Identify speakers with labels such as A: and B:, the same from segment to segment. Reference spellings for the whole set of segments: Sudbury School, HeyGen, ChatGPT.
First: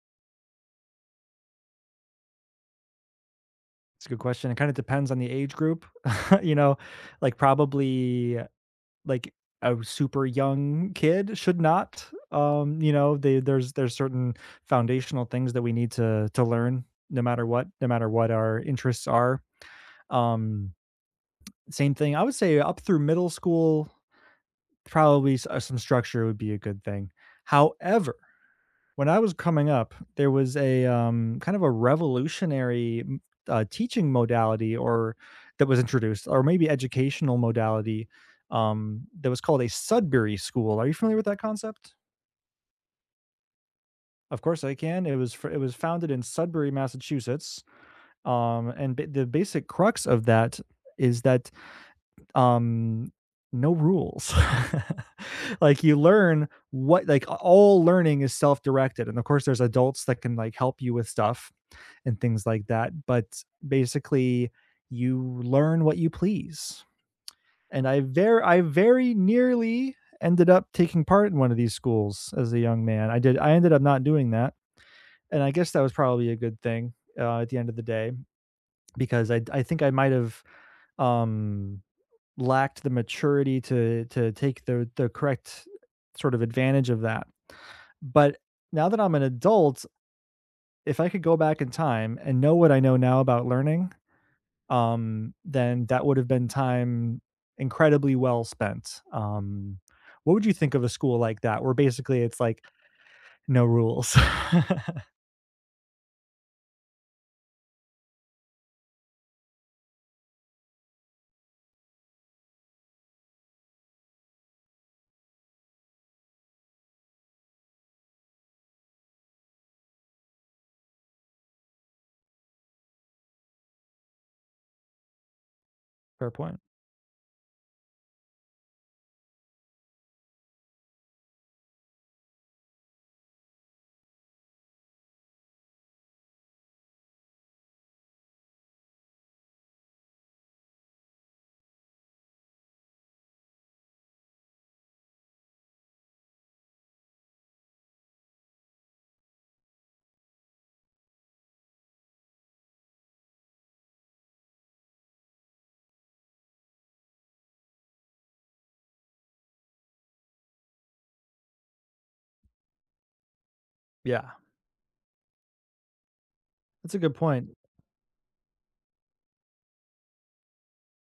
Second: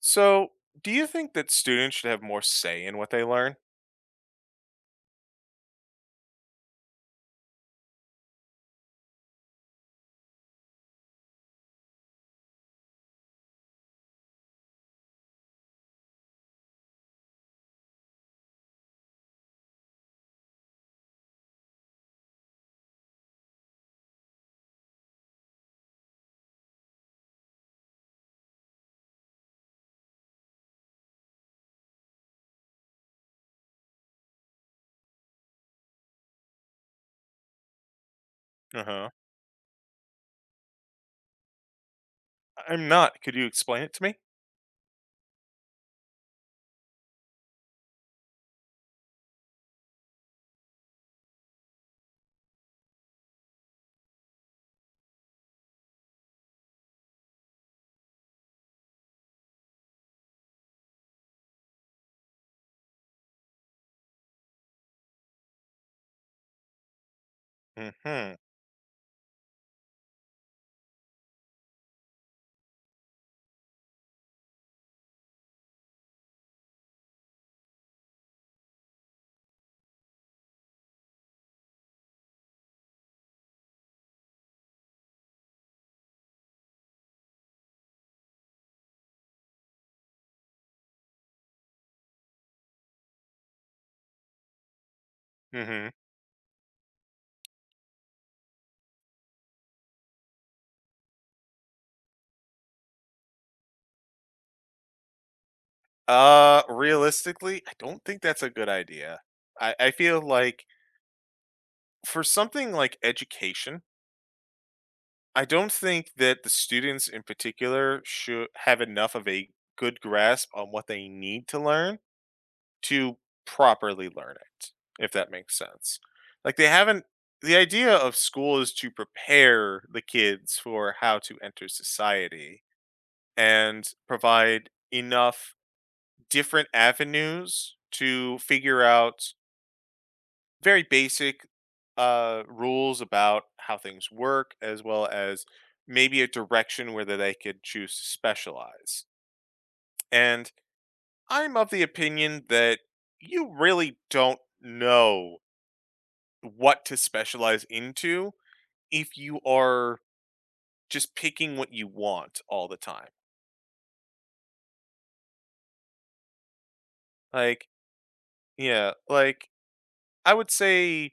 A: So, do you think that students should have more say in what they learn?
B: It's a good question. It kind of depends on the age group. You know, like, probably, like, a super young kid should not, they there's certain foundational things that we need to learn no matter what our interests are. Um, Same thing, I would say up through middle school, probably s some structure would be a good thing. However, when I was coming up, there was kind of a revolutionary, m teaching modality, or that was introduced, or maybe educational modality,
A: Uh-huh.
B: that was called a Sudbury School. Are you familiar with that concept?
A: I'm not. Could you explain it to me?
B: Of course I can. It was founded in Sudbury, Massachusetts, and b the basic crux of that is that, um, no rules. Like, you learn what like, all learning is self-directed, and of course, there's adults that can, like, help you with stuff and things like that. But basically, you learn what you please. And I
A: Mm-hmm.
B: very, I very nearly ended up taking part in one of these schools as a young man. I did. I ended up not doing that, and I guess that was probably a good thing, at the end of the day, because I think I might have, um, lacked the maturity to take the correct sort of advantage of that. But now that I'm an adult, if I could go back in time and know what I know now about learning, then
A: Mm-hmm.
B: that would have been time incredibly well spent. What would you think of a school like that where basically it's like no rules?
A: Realistically, I don't think that's a good idea. I feel like for something like education, I don't think that the students in particular should have enough of a good grasp on what they need to learn to properly learn it, if that makes sense.
B: Fair
A: Like
B: point.
A: they haven't the idea of school is to prepare the kids for how to enter society and provide enough different avenues to figure out very basic rules about how things work, as well as maybe a direction where they could choose to specialize. And I'm of the opinion that you really don't know what to specialize into if you are just picking what you want all the time.
B: Yeah, that's a good point.
A: Like, yeah, like, I would say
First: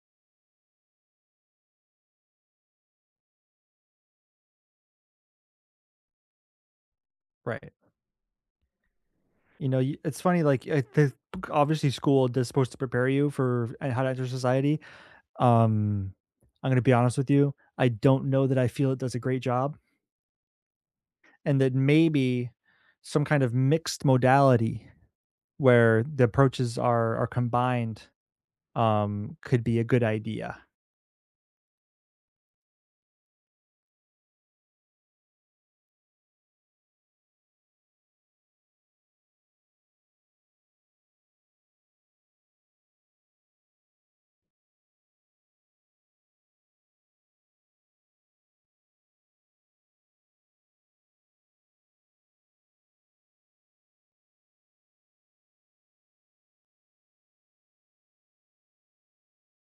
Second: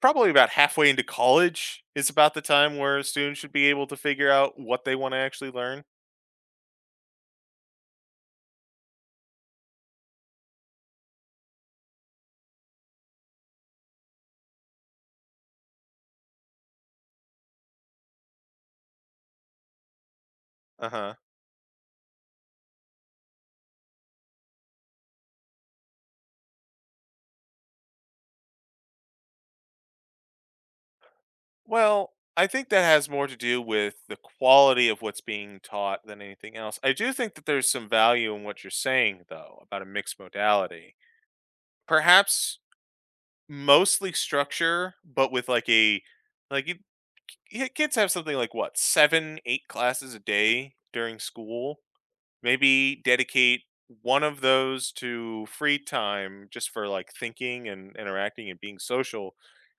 A: probably about halfway into college is about the time where students should be able to figure out what they want to actually learn.
B: Right. You know, it's funny. Like, obviously, school is supposed to prepare you for and how to enter society. Um, I'm going to be honest with you. I don't know that I feel it does a great job,
A: Uh huh.
B: and that maybe some kind of mixed modality where the approaches are combined, could be a good idea.
A: Well, I think that has more to do with the quality of what's being taught than anything else. I do think that there's some value in what you're saying, though, about a mixed modality. Perhaps mostly structure, but with, like, a like you ki kids have something like what, 7, 8 classes a day during school. Maybe dedicate one of those to free time just for, like, thinking and interacting and being social,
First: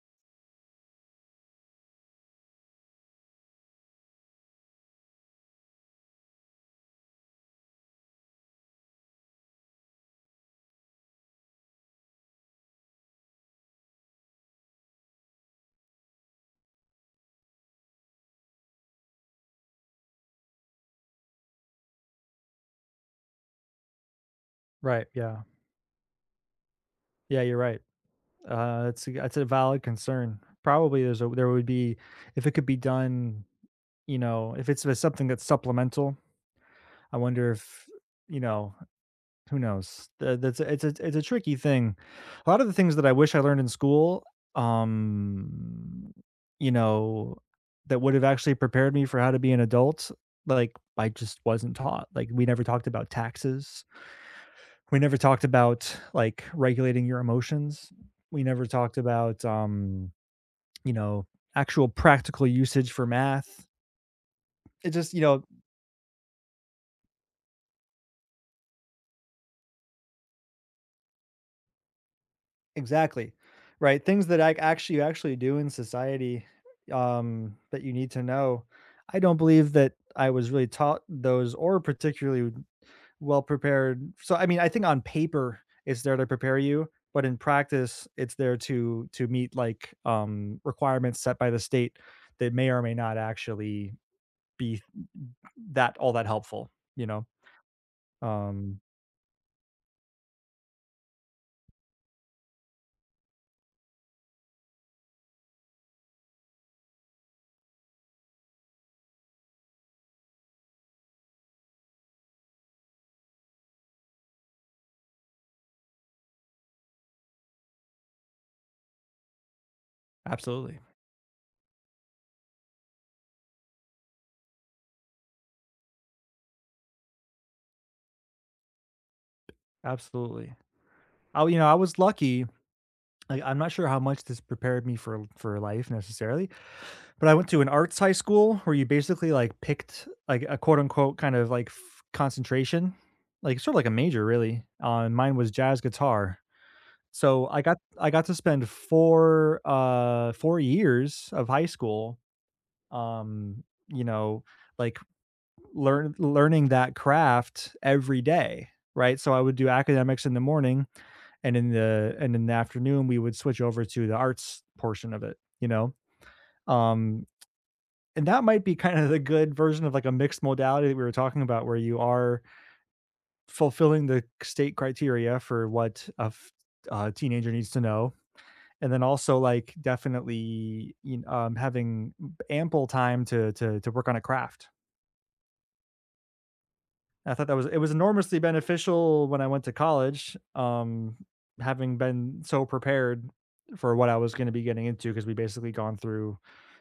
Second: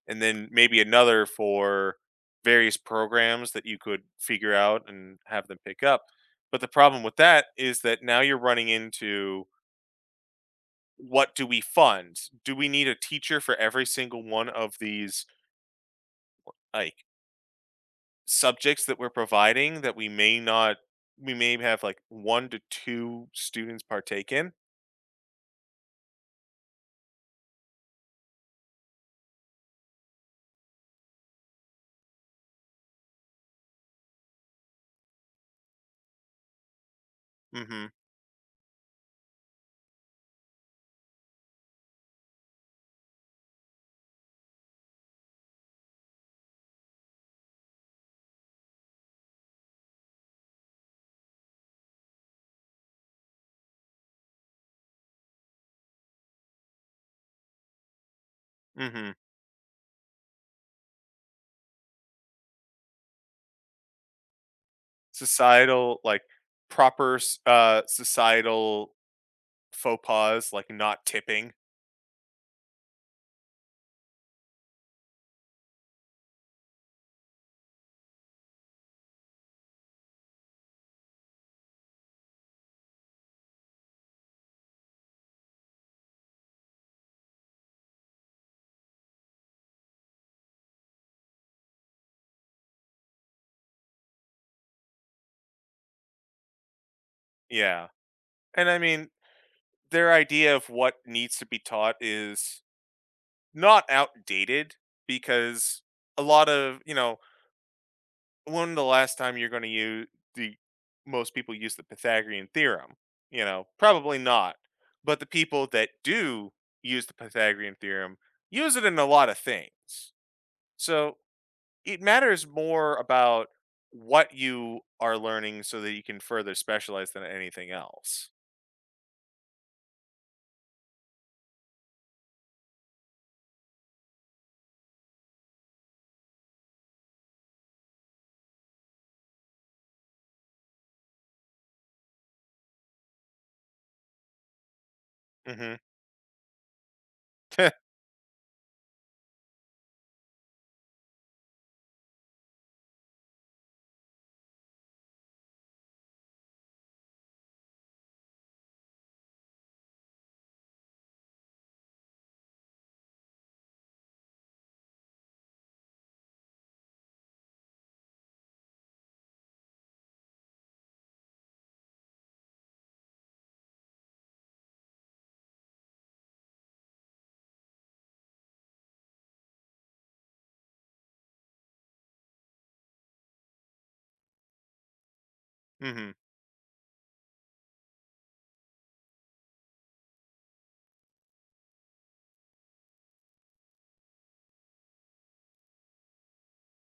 A: and then maybe another for various programs that you could figure out and have them pick up. But the problem with that is that now you're running into, what do we fund? Do we need a teacher for every single one of these, like, subjects that we're providing that we may not we may have, like, one to two students partake in?
B: Right, yeah. Yeah, you're right. That's a valid concern. Probably there would be, if it could be done, you know, if it's with something that's supplemental, I wonder if,
A: Mm-hmm.
B: you know, who knows? It's a tricky thing. A lot of the things that I wish I learned in school, um, you know, that would have actually prepared me for how to be an adult, like I just wasn't taught. Like, we never talked about taxes. We never talked about, like, regulating your emotions. We never talked
A: Mm-hmm.
B: about, you know, actual practical usage for math. It just
A: Societal, like, proper, societal faux pas, like not tipping.
B: exactly, right? Things that I actually you actually do in society, that you need to know. I don't believe that I was really taught those or particularly well prepared. So I mean, I think on paper it's there to prepare you, but in practice it's there to meet, like, requirements set by the state that may or may not actually be that all that helpful, you know.
A: Yeah. And I
B: Um
A: mean, their idea of what needs to be taught is not outdated because a lot of, when the last time you're going to use the most people use the Pythagorean theorem? Probably not. But the people that do use the Pythagorean theorem use it in a lot of things.
B: Absolutely.
A: So it matters more about what you are learning so that you can further specialize than anything else.
B: Absolutely. I was lucky. Like, I'm not sure how much this prepared me for life necessarily, but I went to an arts high school where you basically, like, picked, like, a quote unquote kind of, like, concentration, like sort of like a major really. And mine was
A: Mhm.
B: jazz guitar. So I got to spend 4 years of high school, um, you know, like learning that craft every day, right? So I would do academics in the morning, and in the afternoon we would switch over to the arts portion of it, um and that might be kind of the good version of, like, a mixed modality that we were talking about, where you are fulfilling the state criteria for what a teenager needs to know. And then, also, like, definitely, having ample time to work on a craft.
A: Mhm.
B: I thought that was it was enormously beneficial when I went to college, having been so prepared for what I was going to be getting into, because we basically gone through,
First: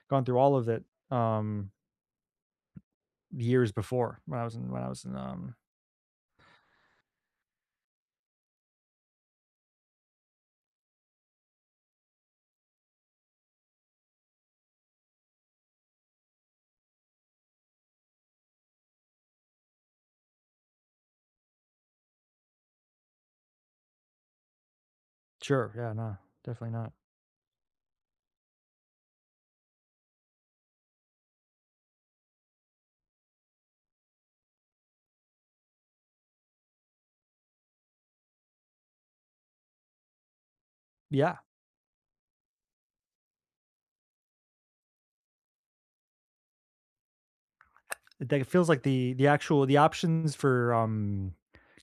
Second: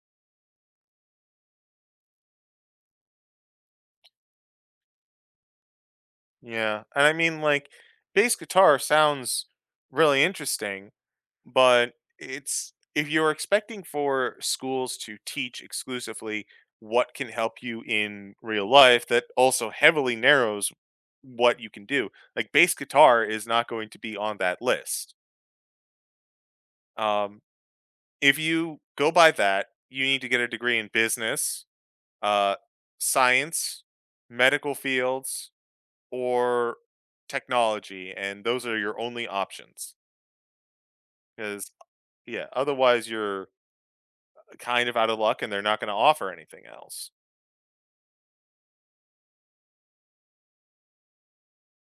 B: all of it, um, years before, when I was in.
A: Yeah, and I mean, like, bass guitar sounds really interesting. But it's if you're expecting for schools to teach exclusively what can help you in real life, that also heavily narrows what you can do. Like, bass guitar is not going to be on that list.
B: Sure, yeah, no, definitely not.
A: Um, if you go by that, you need to get a degree in business, uh, science, medical fields, or technology, and those are your only options.
B: Yeah,
A: Because, yeah, otherwise you're kind of out of luck and they're not going to offer anything else.
B: it like, it feels like the options for,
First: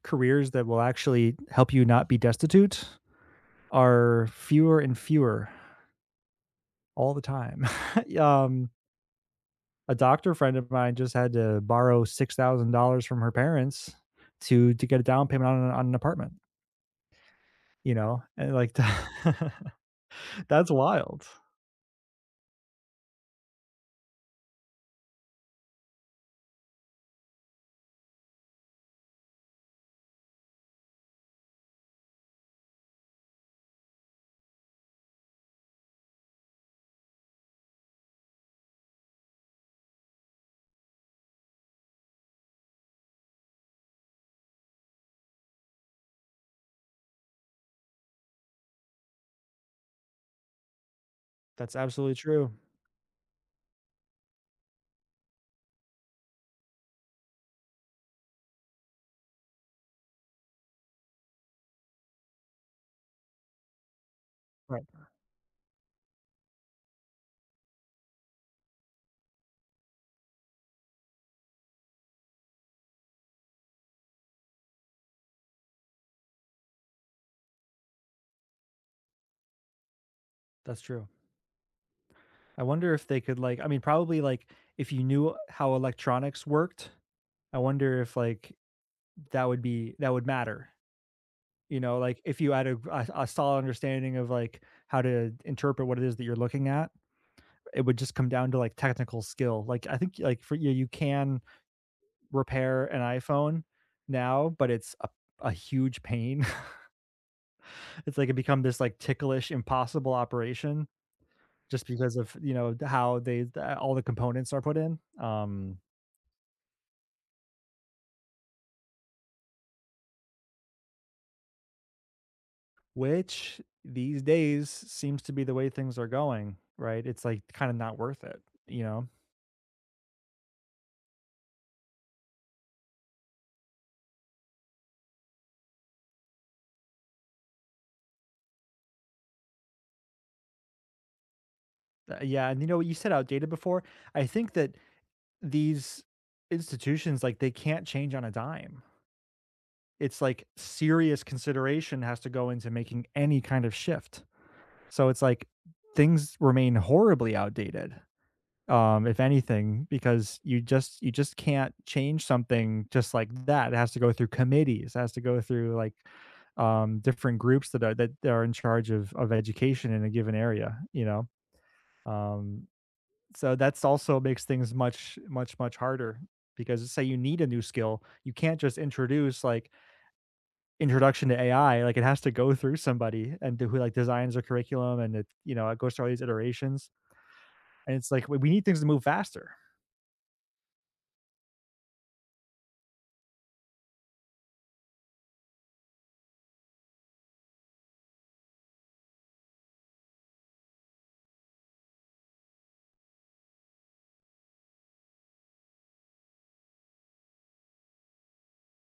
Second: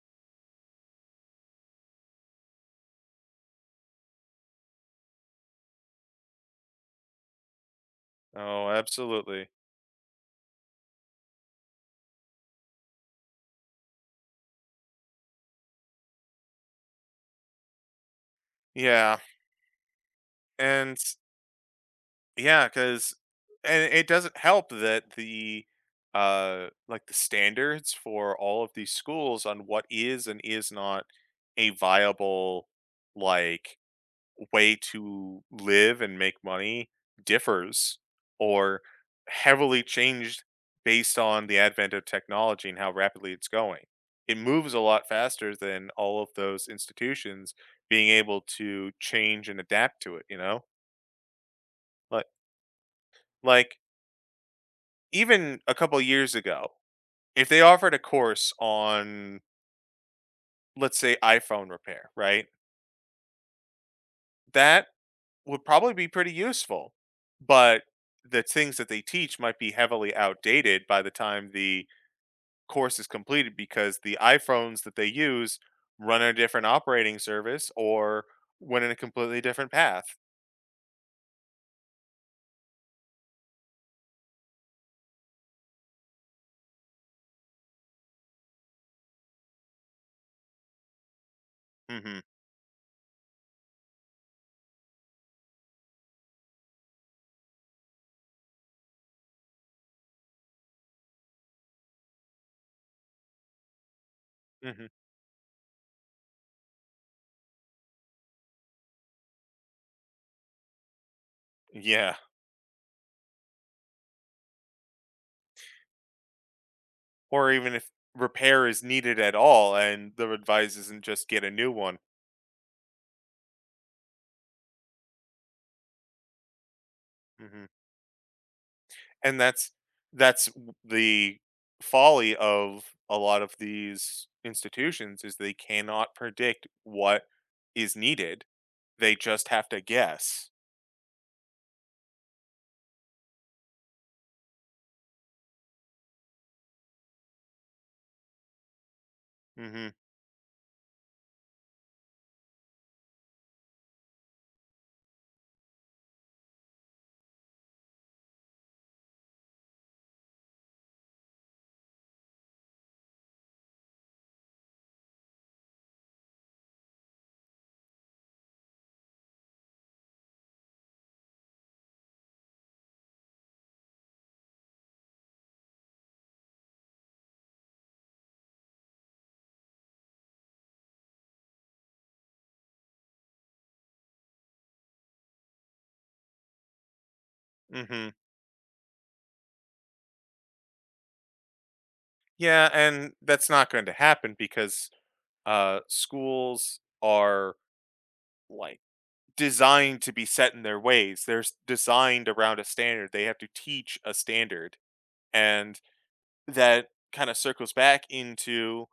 B: careers that will actually help you not be destitute are fewer and fewer all the time. Um,
A: Oh, absolutely.
B: a doctor friend of mine just had to borrow $6,000 from her parents to get a down payment on an apartment, and, like,
A: Yeah.
B: that's
A: And,
B: wild.
A: yeah, cuz and it doesn't help that the standards for all of these schools on what is and is not a viable, like, way to live and make money differs or heavily changed based on the advent of technology and how rapidly it's going. It moves a lot faster than all of those institutions being able to change and adapt to it, you know?
B: That's absolutely
A: Like
B: true.
A: like even a couple years ago, if they offered a course on, let's say, iPhone repair, right?
B: Right,
A: That would probably be pretty useful, but the things that they teach might be heavily outdated by the time the course is completed because the iPhones that they use run on a different operating service or went in a completely different path.
B: that's true. I wonder if they could, like I mean, probably, like, if you knew how electronics worked, I wonder if, like, that would matter, you know?
A: Hmm.
B: Like, if you had a solid understanding of, like, how to interpret what it is that you're looking at, it would just come down to, like, technical skill. Like, I think, like, for you can repair an iPhone now, but
A: Hmm.
B: it's a huge pain. It's like it become this, like, ticklish, impossible operation just
A: Yeah.
B: because of, how they the all the components are put in,
A: Or even if repair is needed at all and the advice isn't just get a new one.
B: which these days seems to be the way things are going, right? It's, like,
A: Hmm.
B: kinda not worth it, you know?
A: And that's the folly of a lot of these institutions is they cannot predict what is needed, they just have to guess.
B: Yeah, and you know what you said outdated before? I think that these institutions, like, they can't change on a dime.
A: Mhm.
B: It's like serious consideration has to go into making any kind of shift. So it's like things remain horribly outdated. If anything, because you just can't change something just like that. It has to go through committees. It has to go through, like, different groups that are in charge of education in a given area. Um, so that's also makes things much much much harder, because, say, you need a new skill. You can't just introduce, like, introduction to AI. Like, it has to go through somebody and do who, like, designs their curriculum, and it goes through all these iterations, and it's
A: Mhm.
B: like, we need things to move faster.
A: Yeah, and that's not going to happen because schools are, like, designed to be set in their ways, they're designed around a standard, they have to teach a standard, and that kind of circles back into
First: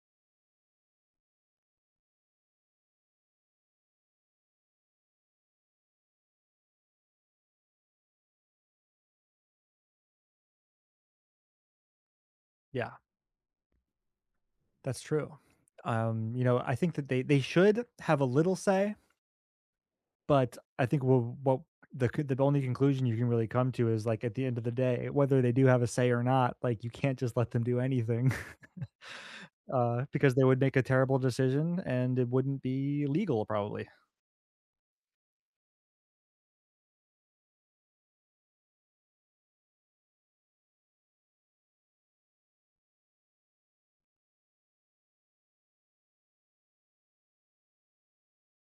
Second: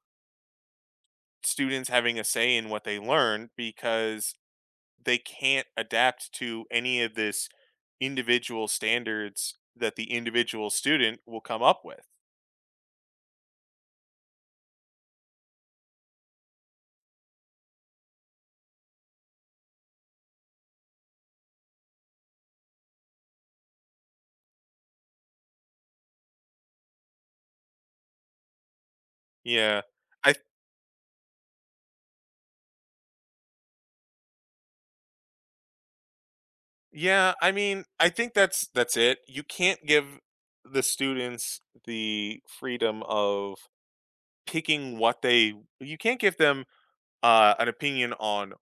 A: students having a say in what they learn because they can't adapt to any of this individual standards that the individual student will come up with.
B: Yeah, that's true. I think that they should have a little say, but I think we'll what the c the only conclusion you can really come to is, like, at the end of the day, whether they do have a say or not, like, you can't just let them do anything.
A: Yeah.
B: uh,
A: I
B: because they would make a terrible decision and it wouldn't be legal, probably.
A: Yeah, I mean, I think that's it. You can't give the students the freedom of picking what they you can't give them an opinion on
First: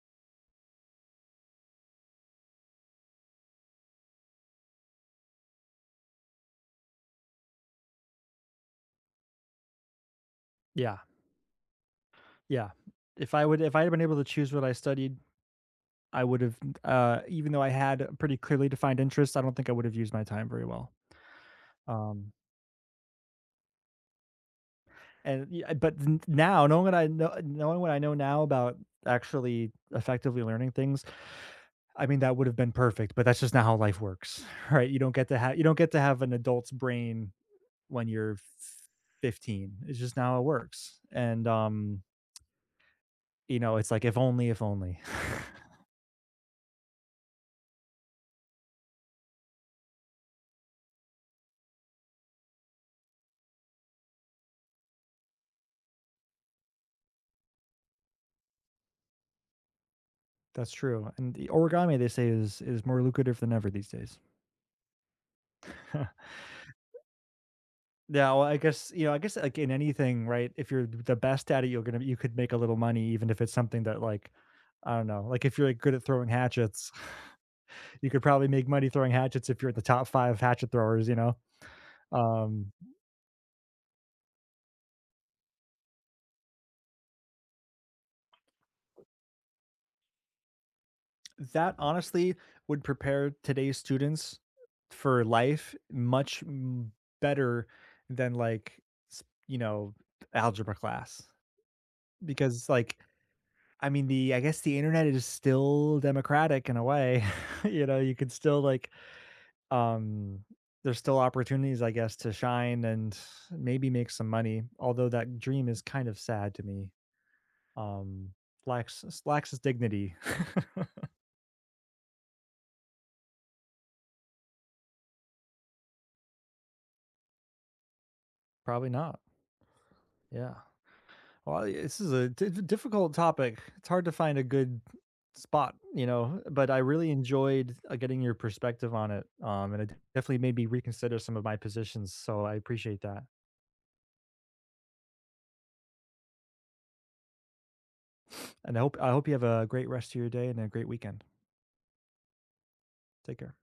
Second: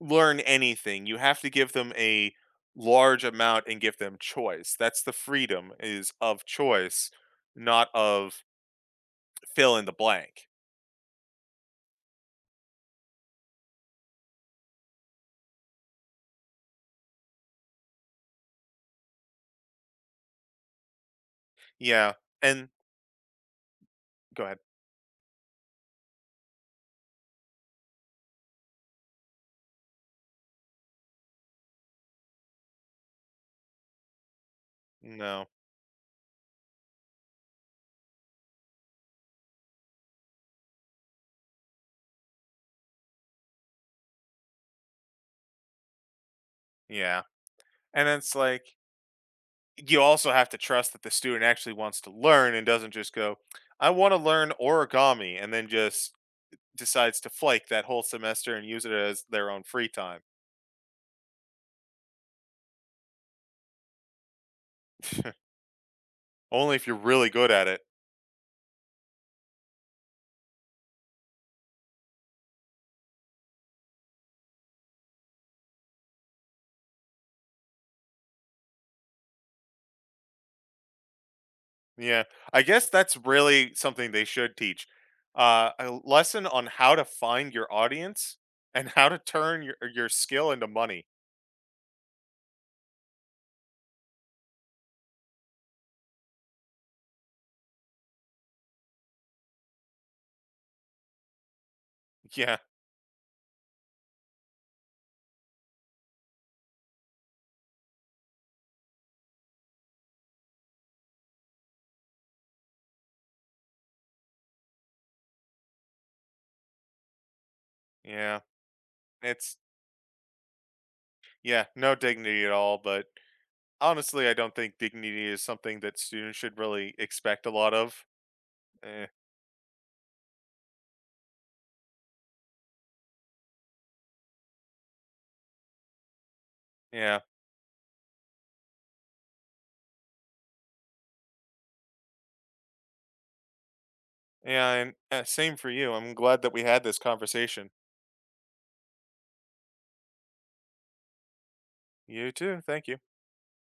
A: learn anything. You have to give them a large amount and give them choice. That's the freedom is of choice, not of fill in the blank.
B: Yeah, yeah. If I had been able to choose what I studied, I would have, even though I had a pretty clearly defined interests, I don't think I would have used my time very well.
A: Yeah.
B: Um,
A: And go ahead.
B: and yeah, but now knowing what I know, now about actually effectively learning things, I mean, that would have been perfect. But that's just not how life works, right? You don't get to
A: No.
B: have you don't get to have an adult's brain when you're 15. It's just not how it works. And it's like, if only, if only.
A: Yeah. And it's like you also have to trust that the student actually wants to learn and doesn't just go, I want to learn origami and then just decides to flake that whole semester and use it as their own free time.
B: That's true. And the origami, they say, is more lucrative than ever these days.
A: Only if you're really good at it.
B: Yeah, well, I guess, like, in anything, right? If you're the best at it, you could make a little money, even if it's something that, like, I don't know, like, if you're, like, good at throwing hatchets, you could probably make money throwing hatchets if you're at the top five hatchet throwers.
A: Yeah, I
B: Um
A: guess that's really something they should teach. A lesson on how to find your audience and how to turn your skill into money.
B: That honestly would prepare today's students for life much better than, like, s- you know algebra class,
A: Yeah,
B: because, like, I mean, the I guess the internet is still democratic in a way, you know you could still like um there's still opportunities, I guess, to shine and maybe make some money, although that dream is kind of sad to me, um
A: yeah.
B: lacks
A: It's
B: its dignity.
A: Yeah, no dignity at all, but honestly, I don't think dignity is something that students should really expect a lot of.
B: Probably
A: Eh,
B: not. Yeah. Well, this is a difficult topic. It's hard to find a good spot, but I really
A: yeah.
B: enjoyed, getting your perspective on it, and it definitely made me reconsider some of my positions, so I appreciate that.
A: Yeah, and same for you. I'm glad that we had this conversation.
B: And I hope you have a great rest of your day and a great weekend.
A: You too. Thank you.
B: Take care.